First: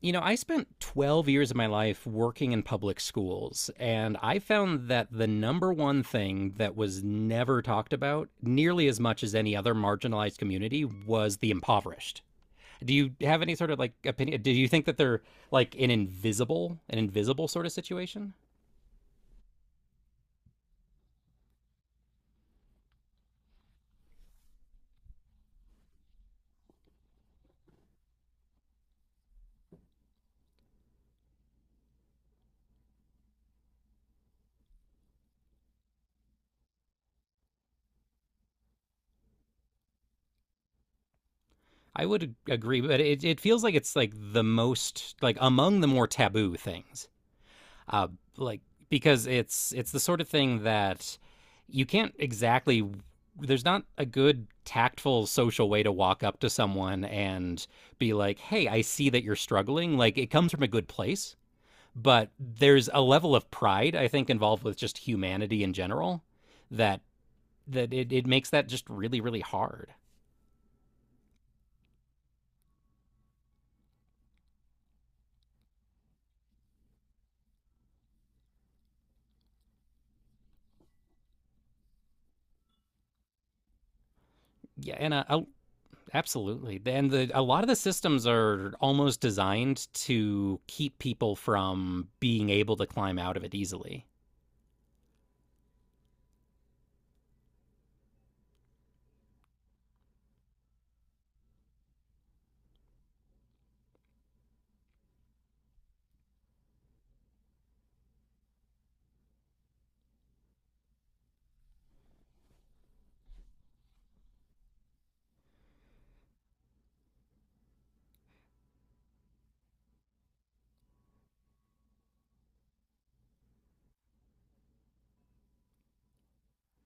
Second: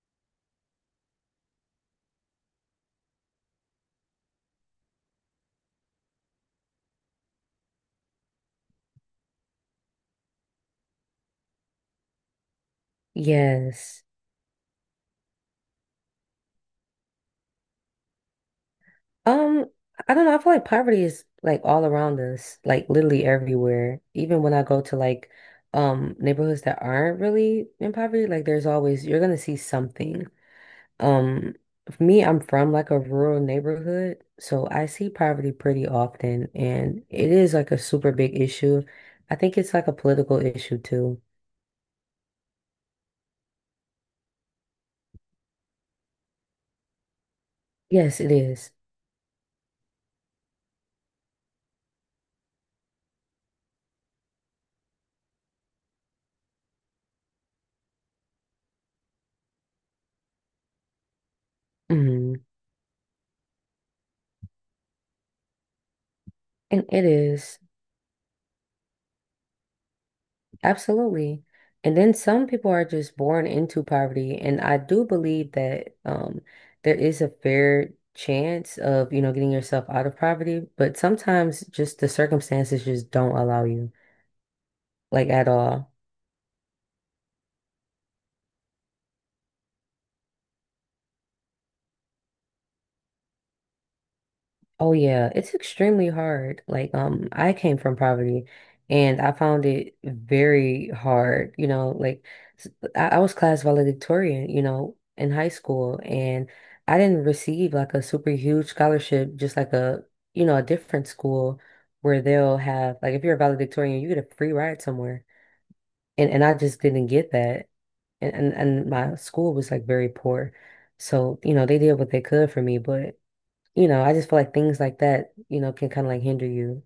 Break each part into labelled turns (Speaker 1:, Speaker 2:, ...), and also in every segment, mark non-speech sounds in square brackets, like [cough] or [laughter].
Speaker 1: You know, I spent 12 years of my life working in public schools, and I found that the number one thing that was never talked about, nearly as much as any other marginalized community, was the impoverished. Do you have any sort of like
Speaker 2: Yes.
Speaker 1: opinion? Do you think that they're like an invisible sort of situation?
Speaker 2: Um, I don't know. I feel like poverty is like all around us, like literally everywhere. Even when I go to like neighborhoods that aren't really in poverty, like there's always you're gonna see something. Um, for me, I'm from like a rural neighborhood, so I see poverty pretty often, and it is like a super big issue. I think it's like a political issue too.
Speaker 1: I would agree, but it feels like it's like the most, like among the more taboo things. uh,
Speaker 2: Yes, it
Speaker 1: like
Speaker 2: is.
Speaker 1: because it's the sort of thing that you can't exactly. There's not a good tactful social way to walk up to someone and be like, "Hey, I see that you're struggling." Like it comes from a good place, but
Speaker 2: Mhm.
Speaker 1: there's a level of pride I think involved with just humanity in general
Speaker 2: And
Speaker 1: that
Speaker 2: it is.
Speaker 1: that it makes that just really really hard.
Speaker 2: Absolutely. And then some people are just born into poverty. And I do believe that there is a fair chance of, you know, getting yourself out of poverty, but sometimes just the circumstances just don't allow you,
Speaker 1: Yeah, and
Speaker 2: like
Speaker 1: a
Speaker 2: at all.
Speaker 1: Absolutely. And the a lot of the systems are almost designed to keep people from being able to climb out of it easily.
Speaker 2: Oh yeah, it's extremely hard. Like, I came from poverty and I found it very hard, you know, like s- I was class valedictorian, you know, in high school and I didn't receive like a super huge scholarship, just like a, you know, a different school where they'll have like if you're a valedictorian, you get a free ride somewhere. And I just didn't get that. And my school was like very poor. So, you know, they did what they could for me, but you know, I just feel like things like that, you know, can kind of like hinder you.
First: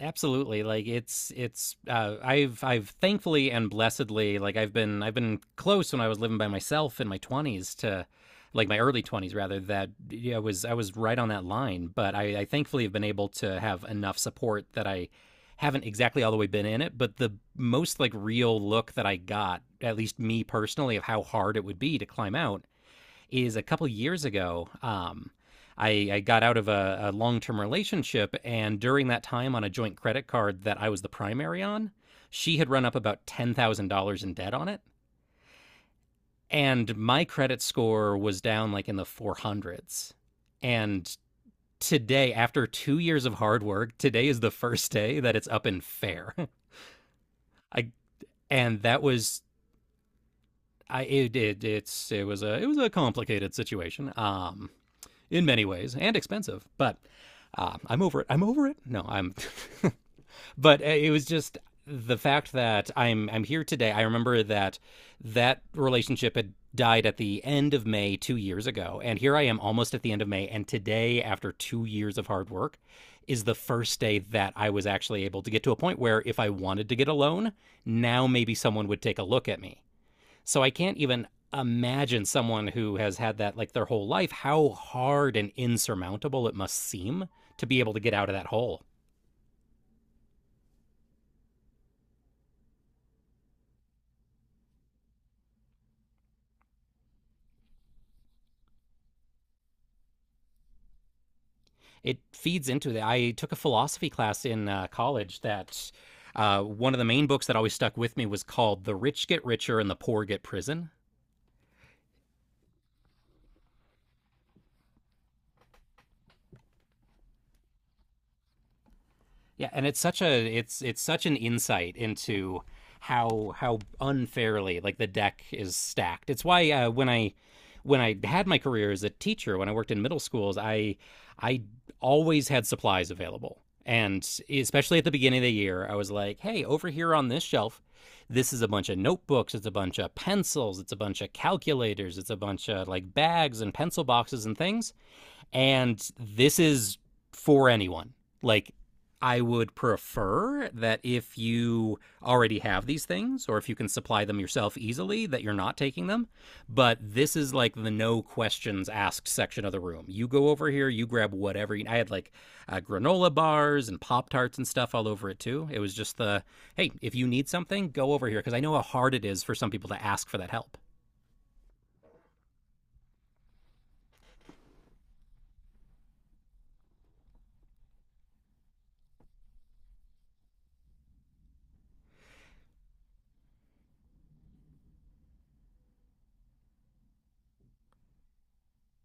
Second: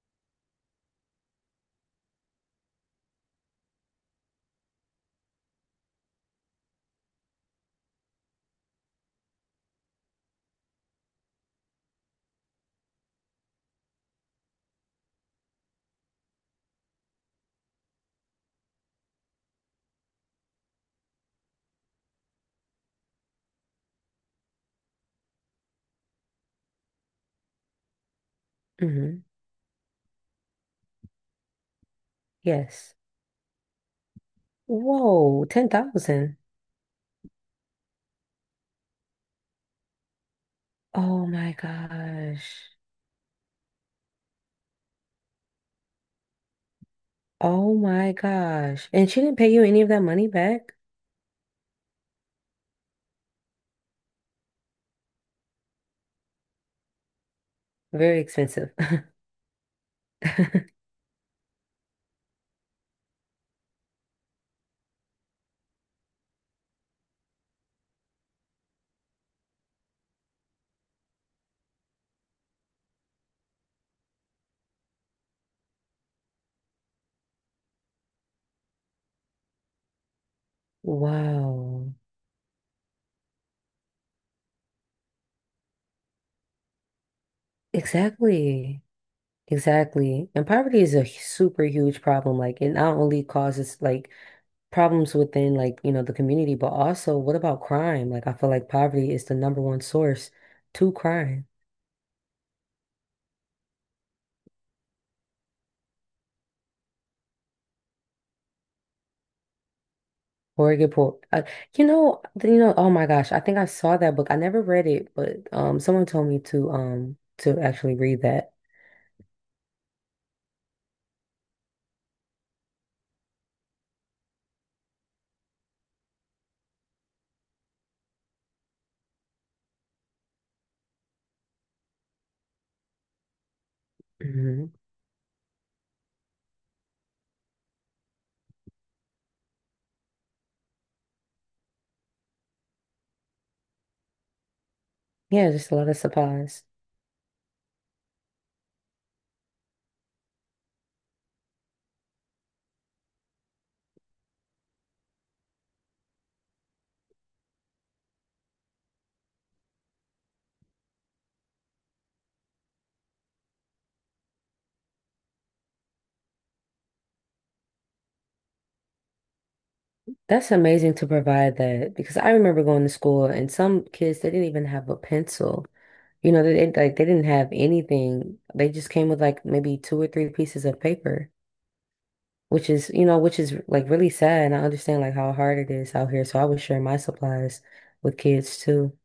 Speaker 1: Absolutely. Like it's I've thankfully and blessedly like I've been close when I was living by myself in my 20s to like my early 20s rather. That Yeah, I was right on that line, but I thankfully have been able to have enough support that I haven't exactly all the way been in it, but the most like real look that I got, at least me personally, of how hard it would be to climb out is a couple years ago. I got out of a long term relationship, and during that
Speaker 2: Hmm.
Speaker 1: time, on a joint credit card that I was the primary on, she had run
Speaker 2: Yes.
Speaker 1: up about $10,000 in debt on it,
Speaker 2: Whoa, 10,000.
Speaker 1: and my credit score was down like in the four hundreds. And
Speaker 2: Oh my
Speaker 1: today, after
Speaker 2: gosh.
Speaker 1: 2 years of hard work, today is the first day that it's up and fair. [laughs]
Speaker 2: Oh
Speaker 1: I
Speaker 2: my
Speaker 1: and
Speaker 2: gosh.
Speaker 1: that
Speaker 2: And she didn't
Speaker 1: was
Speaker 2: pay you any of that money back?
Speaker 1: I It it was a complicated situation. In many ways and expensive, but I'm
Speaker 2: Very
Speaker 1: over it. I'm over
Speaker 2: expensive.
Speaker 1: it. No, I'm. [laughs] but
Speaker 2: [laughs]
Speaker 1: uh, it was just the fact that I'm here today. I remember that that relationship had died at the end of May 2 years ago, and here I am almost at the end of May, and today, after 2 years of hard work, is the first day that I was actually able to get to a point where if I wanted to get a loan, now maybe someone would take a look at me. So I can't even
Speaker 2: Wow.
Speaker 1: imagine someone who has had that like their whole life, how hard and insurmountable it must seem to be able to get out of that hole.
Speaker 2: Exactly. Exactly. And poverty is a super huge problem. Like it not only causes like problems within like, you know, the community, but also what about crime? Like I feel like poverty is the number one source to crime.
Speaker 1: It feeds into that. I took a philosophy class in college that one of the main books that always stuck with me was called The Rich Get Richer and the Poor Get Prison.
Speaker 2: Horrible. You know, you know. Oh my gosh, I think I saw that book. I never read it, but someone told me to actually read that.
Speaker 1: Yeah, and it's such a it's such an insight into how unfairly like the deck is stacked. It's why when I had my career as a teacher, when I worked in middle schools, I always had supplies available. And
Speaker 2: Hmm.
Speaker 1: especially at the beginning of the year, I was like, hey, over here on this shelf, this is a bunch of notebooks, it's a bunch of pencils, it's a bunch of calculators, it's a bunch of like bags and pencil boxes and things.
Speaker 2: Yeah, just a lot of
Speaker 1: And this
Speaker 2: supplies.
Speaker 1: is for anyone. Like, I would prefer that if you already have these things or if you can supply them yourself easily, that you're not taking them. But this is like the no questions asked section of the room. You go over here, you grab whatever. I had like granola bars and Pop Tarts and stuff all over it too. It was just the hey, if you need something, go over here. Because I know how hard it is for some people to ask for that
Speaker 2: That's
Speaker 1: help.
Speaker 2: amazing to provide that because I remember going to school and some kids they didn't even have a pencil. You know, they didn't like they didn't have anything. They just came with like maybe two or three pieces of paper, which is, you know, which is like really sad. And I understand like how hard it is out here. So I would share my supplies with kids too.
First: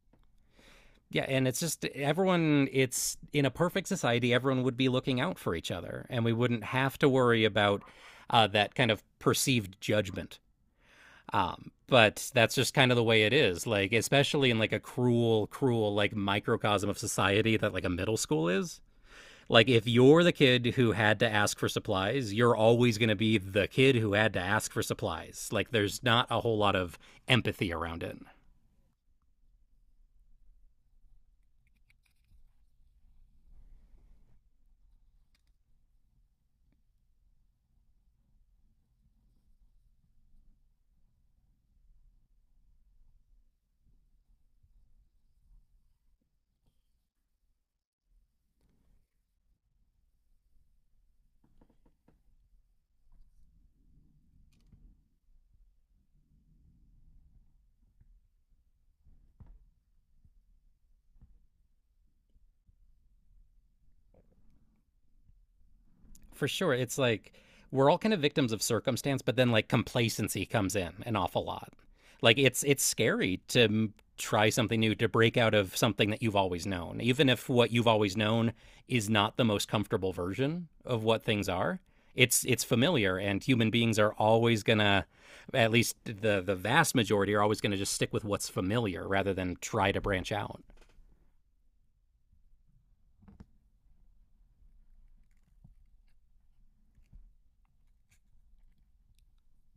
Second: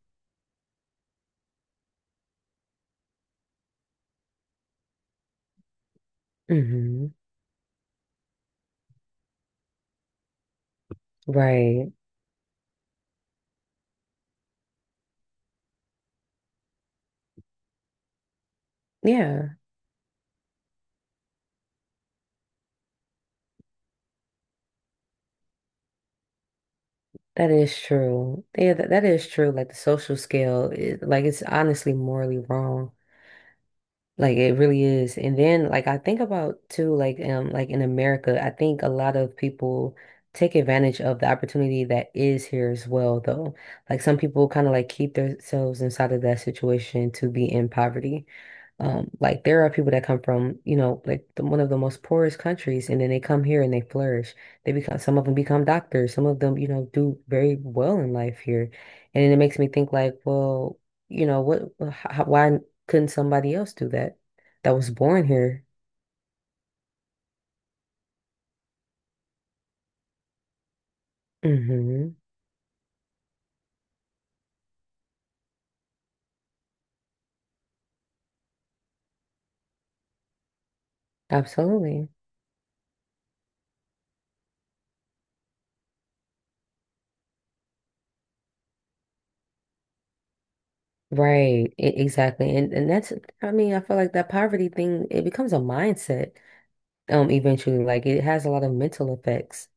Speaker 1: Yeah, and it's just everyone, it's in a perfect society, everyone would be looking out for each other, and we wouldn't have to
Speaker 2: Hmm.
Speaker 1: worry about that kind of perceived judgment.
Speaker 2: Right.
Speaker 1: But that's just kind of the way it is. Like, especially in like a cruel, cruel, like microcosm of society that like a middle school is.
Speaker 2: Yeah,
Speaker 1: Like, if you're the kid who had to ask for supplies, you're always going to be the kid who had to ask for supplies. Like, there's not a whole lot of
Speaker 2: that
Speaker 1: empathy
Speaker 2: is
Speaker 1: around it.
Speaker 2: true. Yeah, that is true. Like the social scale is like it's honestly morally wrong. Like it really is. And then like I think about too, like in America, I think a lot of people take advantage of the opportunity that is here as well though. Like some people kind of like keep themselves inside of that situation to be in poverty. Like there are people that come from, you know, like the, one of the most poorest countries, and then they come here and they flourish. They become some of them become doctors, some of them, you know, do very well in life here, and then it makes me think like, well, you know, what, how, why couldn't somebody else do that? That was born here.
Speaker 1: For sure. It's like we're all kind of victims of circumstance, but then like complacency comes in an awful lot.
Speaker 2: Mm-hmm.
Speaker 1: Like it's scary to try something new, to break out of something that you've always known, even if what you've always known is not the most comfortable version of what things are.
Speaker 2: Absolutely.
Speaker 1: It's familiar, and human beings are always gonna, at least the vast majority are always gonna just stick with what's familiar rather than try to branch out
Speaker 2: Right, exactly. And that's I mean, I feel like that poverty thing, it becomes a mindset eventually. Like it has a lot of mental effects.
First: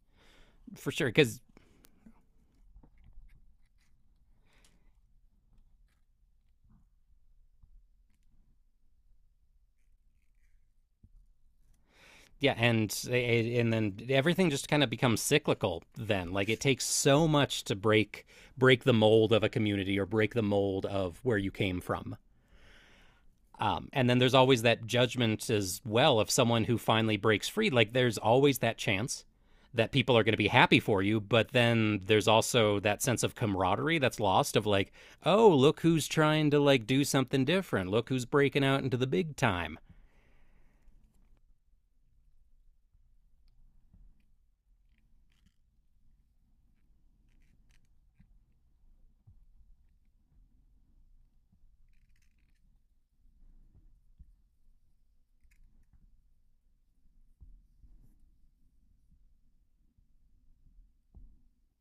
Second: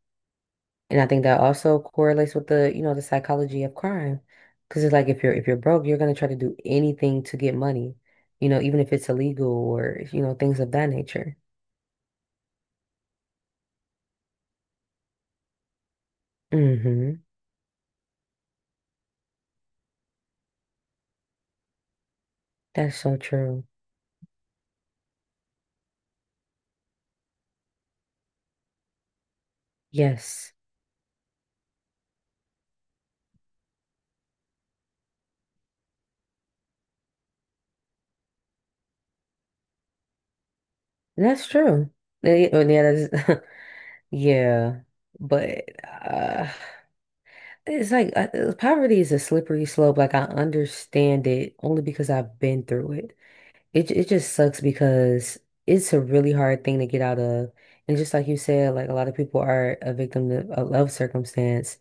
Speaker 1: for
Speaker 2: And I
Speaker 1: sure.
Speaker 2: think that
Speaker 1: Because
Speaker 2: also correlates with the, you know, the psychology of crime. Because it's like if you're broke, you're gonna try to do anything to get money, you know, even if it's illegal or, you know, things of that nature.
Speaker 1: Yeah, and then everything just kind of becomes cyclical. Then, like it takes
Speaker 2: Hmm.
Speaker 1: so much to break break the mold of a community or break the mold of where you came from.
Speaker 2: That's so true.
Speaker 1: And then there's always that judgment as well of someone who finally breaks free. Like there's always that chance that people are going to be
Speaker 2: Yes.
Speaker 1: happy for you, but then there's also that sense of camaraderie that's lost of like, oh, look who's trying to like do something different. Look who's breaking out into the big time.
Speaker 2: That's true. Yeah, yeah, yeah, [laughs] yeah. But it's like poverty is a slippery slope. Like I understand it only because I've been through it. It just sucks because it's a really hard thing to get out of. And just like you said, like a lot of people are a victim of love circumstance.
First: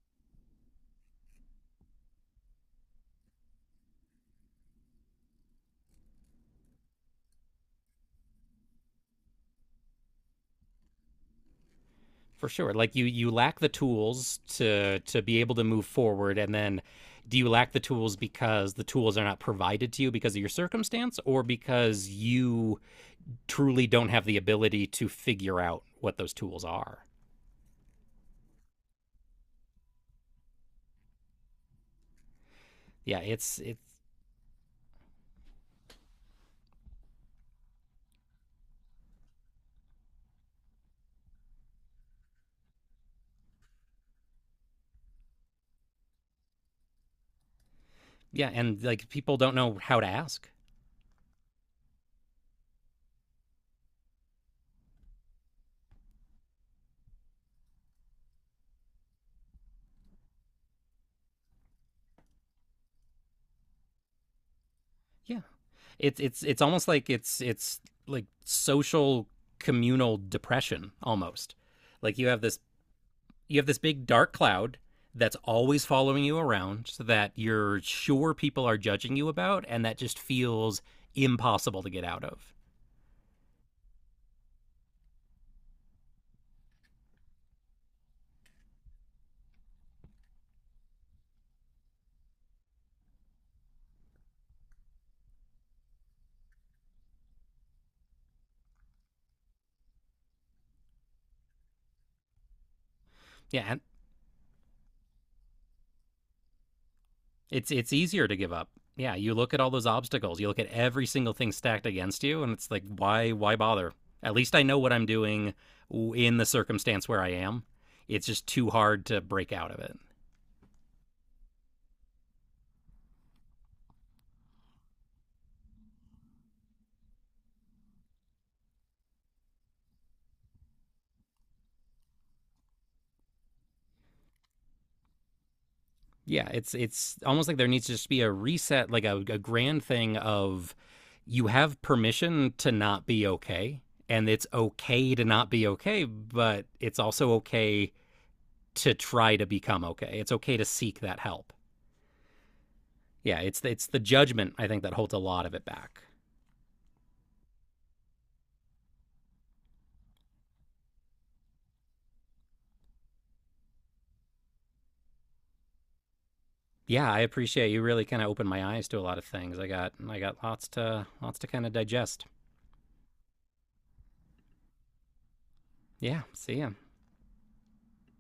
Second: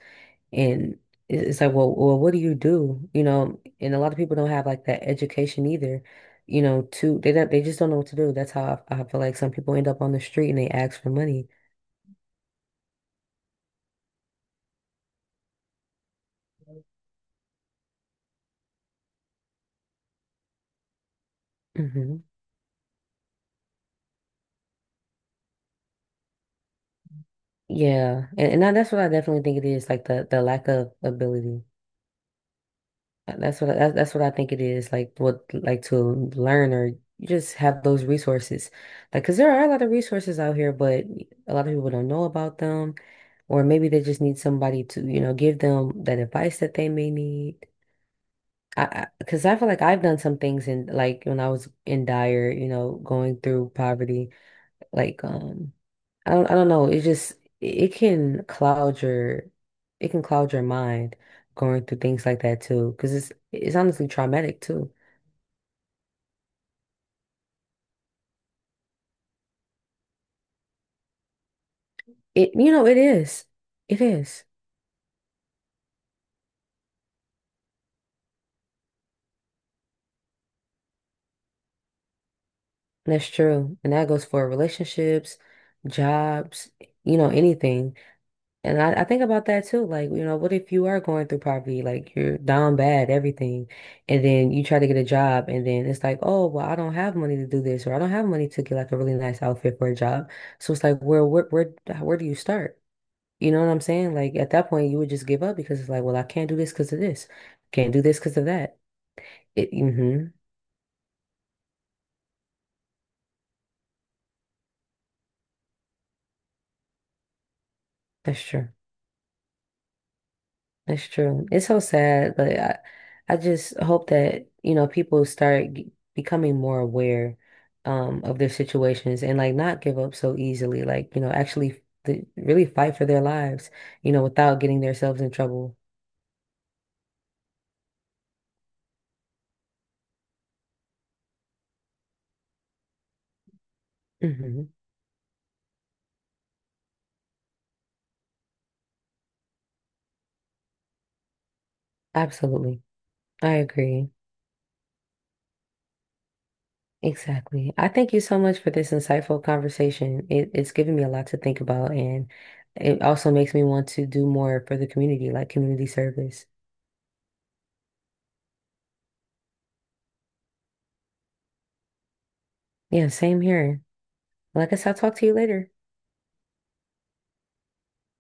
Speaker 2: And it's like, well, well, what do? You know, and a lot of people don't have like that education either. You know, to they don't they just don't know what to do. That's how I feel like some people end up on the street and they ask for money.
Speaker 1: For sure. Like you lack the tools to be able to move forward, and then do you lack the tools because the tools are not provided to you because of your circumstance, or because
Speaker 2: Hmm.
Speaker 1: you truly don't have the ability to figure out what those tools are?
Speaker 2: Yeah. And that's what I definitely think it is, like the lack of ability.
Speaker 1: Yeah,
Speaker 2: That's what
Speaker 1: it's
Speaker 2: that's what I think it is. Like what like to learn or you just have those resources. Like, because there are a lot of resources out here, but a lot of people don't know about them, or maybe they just need somebody to, you know, give them that advice that they may need.
Speaker 1: Yeah, and like people
Speaker 2: Because
Speaker 1: don't
Speaker 2: I feel
Speaker 1: know
Speaker 2: like
Speaker 1: how
Speaker 2: I've
Speaker 1: to
Speaker 2: done some
Speaker 1: ask.
Speaker 2: things in like when I was in dire, you know, going through poverty, like I don't know. It just it can cloud your it can cloud your mind going through things like that too. Because it's honestly traumatic too.
Speaker 1: Yeah. It's almost like it's like social communal depression almost. Like
Speaker 2: It you know, it is.
Speaker 1: you have this
Speaker 2: It
Speaker 1: big dark
Speaker 2: is.
Speaker 1: cloud that's always following you around so that you're sure people are judging you about, and that just feels impossible to get out of.
Speaker 2: That's true. And that goes for relationships, jobs, you know, anything. And I think about that too. Like, you know, what if you are going through poverty? Like, you're down bad, everything. And then you try to get a job, and then it's like, oh, well, I don't have money to do this, or I don't have money to get like a really nice outfit for a job. So it's like, where do you start? You know
Speaker 1: Yeah,
Speaker 2: what
Speaker 1: and
Speaker 2: I'm saying? Like, at that point, you would just give up because it's like, well, I can't do this because of this.
Speaker 1: it's
Speaker 2: Can't do this
Speaker 1: easier to
Speaker 2: because of
Speaker 1: give up.
Speaker 2: that.
Speaker 1: Yeah, you look at all
Speaker 2: It,
Speaker 1: those
Speaker 2: mm-hmm,
Speaker 1: obstacles, you look at every single thing stacked against you and it's like why bother? At least I know what I'm doing in the circumstance where I am. It's
Speaker 2: that's
Speaker 1: just
Speaker 2: true.
Speaker 1: too hard to break out of it.
Speaker 2: That's true. It's so sad, but I just hope that, you know, people start becoming more aware of their situations and like not give up so easily. Like, you know, actually th really fight for their lives, you know, without getting themselves in trouble.
Speaker 1: Yeah, it's almost like there needs to just be a reset, like a grand thing of you have permission to not be okay, and it's
Speaker 2: Hmm.
Speaker 1: okay to not be okay, but it's also okay to try to become okay. It's okay to seek that help.
Speaker 2: Absolutely.
Speaker 1: Yeah,
Speaker 2: I
Speaker 1: it's the
Speaker 2: agree.
Speaker 1: judgment I think that holds a lot of it back.
Speaker 2: Exactly. I thank you so much for this insightful conversation. It's given me a lot to think about and it also makes me want to do more for the community, like community service.
Speaker 1: Yeah, I appreciate you really kind of opened my eyes to a lot of things. I got lots to kind of digest.
Speaker 2: Yeah, same here. Like I guess I'll talk to you later.
Speaker 1: Yeah, see ya.